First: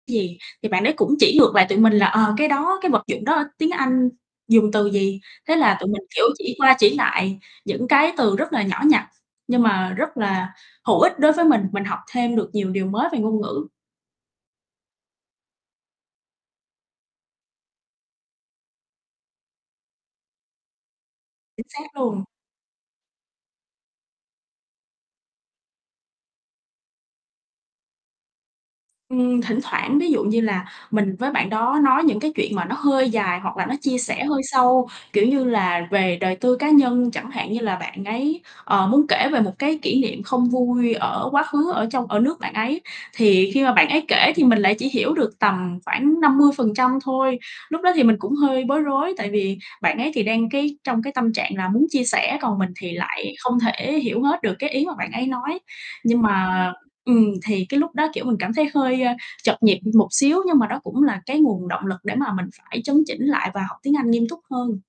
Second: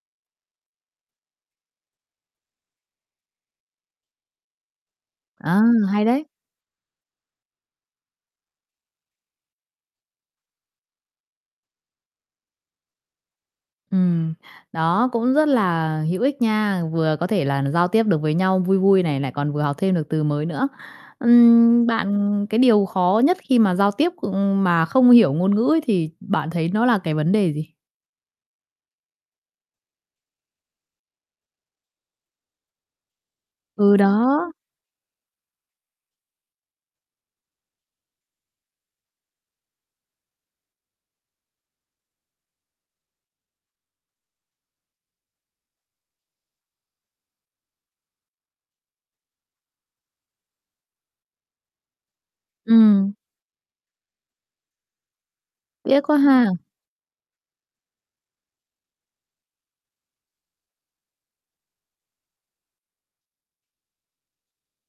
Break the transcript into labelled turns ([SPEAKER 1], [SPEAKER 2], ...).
[SPEAKER 1] Gì? Thì bạn ấy cũng chỉ ngược lại tụi mình là, ờ, cái đó, cái vật dụng đó tiếng Anh dùng từ gì. Thế
[SPEAKER 2] À,
[SPEAKER 1] là tụi mình,
[SPEAKER 2] hay đấy!
[SPEAKER 1] kiểu, chỉ qua chỉ lại những cái từ rất là nhỏ nhặt, nhưng mà rất là hữu ích đối với mình. Mình học thêm được nhiều điều mới về ngôn ngữ.
[SPEAKER 2] Ừm, đó cũng rất là hữu ích nha, vừa có thể là giao tiếp được với nhau vui vui này, lại còn vừa học thêm được từ mới nữa.
[SPEAKER 1] Chính
[SPEAKER 2] Ừm,
[SPEAKER 1] xác luôn.
[SPEAKER 2] bạn cái điều khó nhất khi mà giao tiếp, ưm, mà không hiểu ngôn ngữ ấy thì bạn thấy nó là cái vấn đề gì?
[SPEAKER 1] Ừm, thỉnh thoảng, ví dụ như là, mình với bạn đó nói những cái chuyện mà nó hơi dài, hoặc là nó chia
[SPEAKER 2] Ừ,
[SPEAKER 1] sẻ hơi
[SPEAKER 2] đó.
[SPEAKER 1] sâu, kiểu như là, về đời tư cá nhân chẳng hạn. Như là bạn ấy, ờ, muốn kể về một cái kỷ niệm không vui ở quá khứ ở trong ở nước bạn ấy, thì khi mà bạn ấy kể thì mình lại chỉ hiểu được tầm khoảng 50% thôi. Lúc đó thì mình cũng hơi bối rối, tại vì bạn ấy thì đang cái trong cái tâm trạng là muốn chia sẻ, còn mình thì
[SPEAKER 2] Ừm.
[SPEAKER 1] lại không thể hiểu hết được cái ý mà bạn ấy nói.
[SPEAKER 2] Tiếc quá
[SPEAKER 1] Nhưng
[SPEAKER 2] ha!
[SPEAKER 1] mà ừm, thì cái lúc đó, kiểu, mình cảm thấy hơi, a, trật nhịp một xíu, nhưng mà đó cũng là cái nguồn động lực để mà mình phải chấn chỉnh lại và học tiếng Anh nghiêm túc hơn.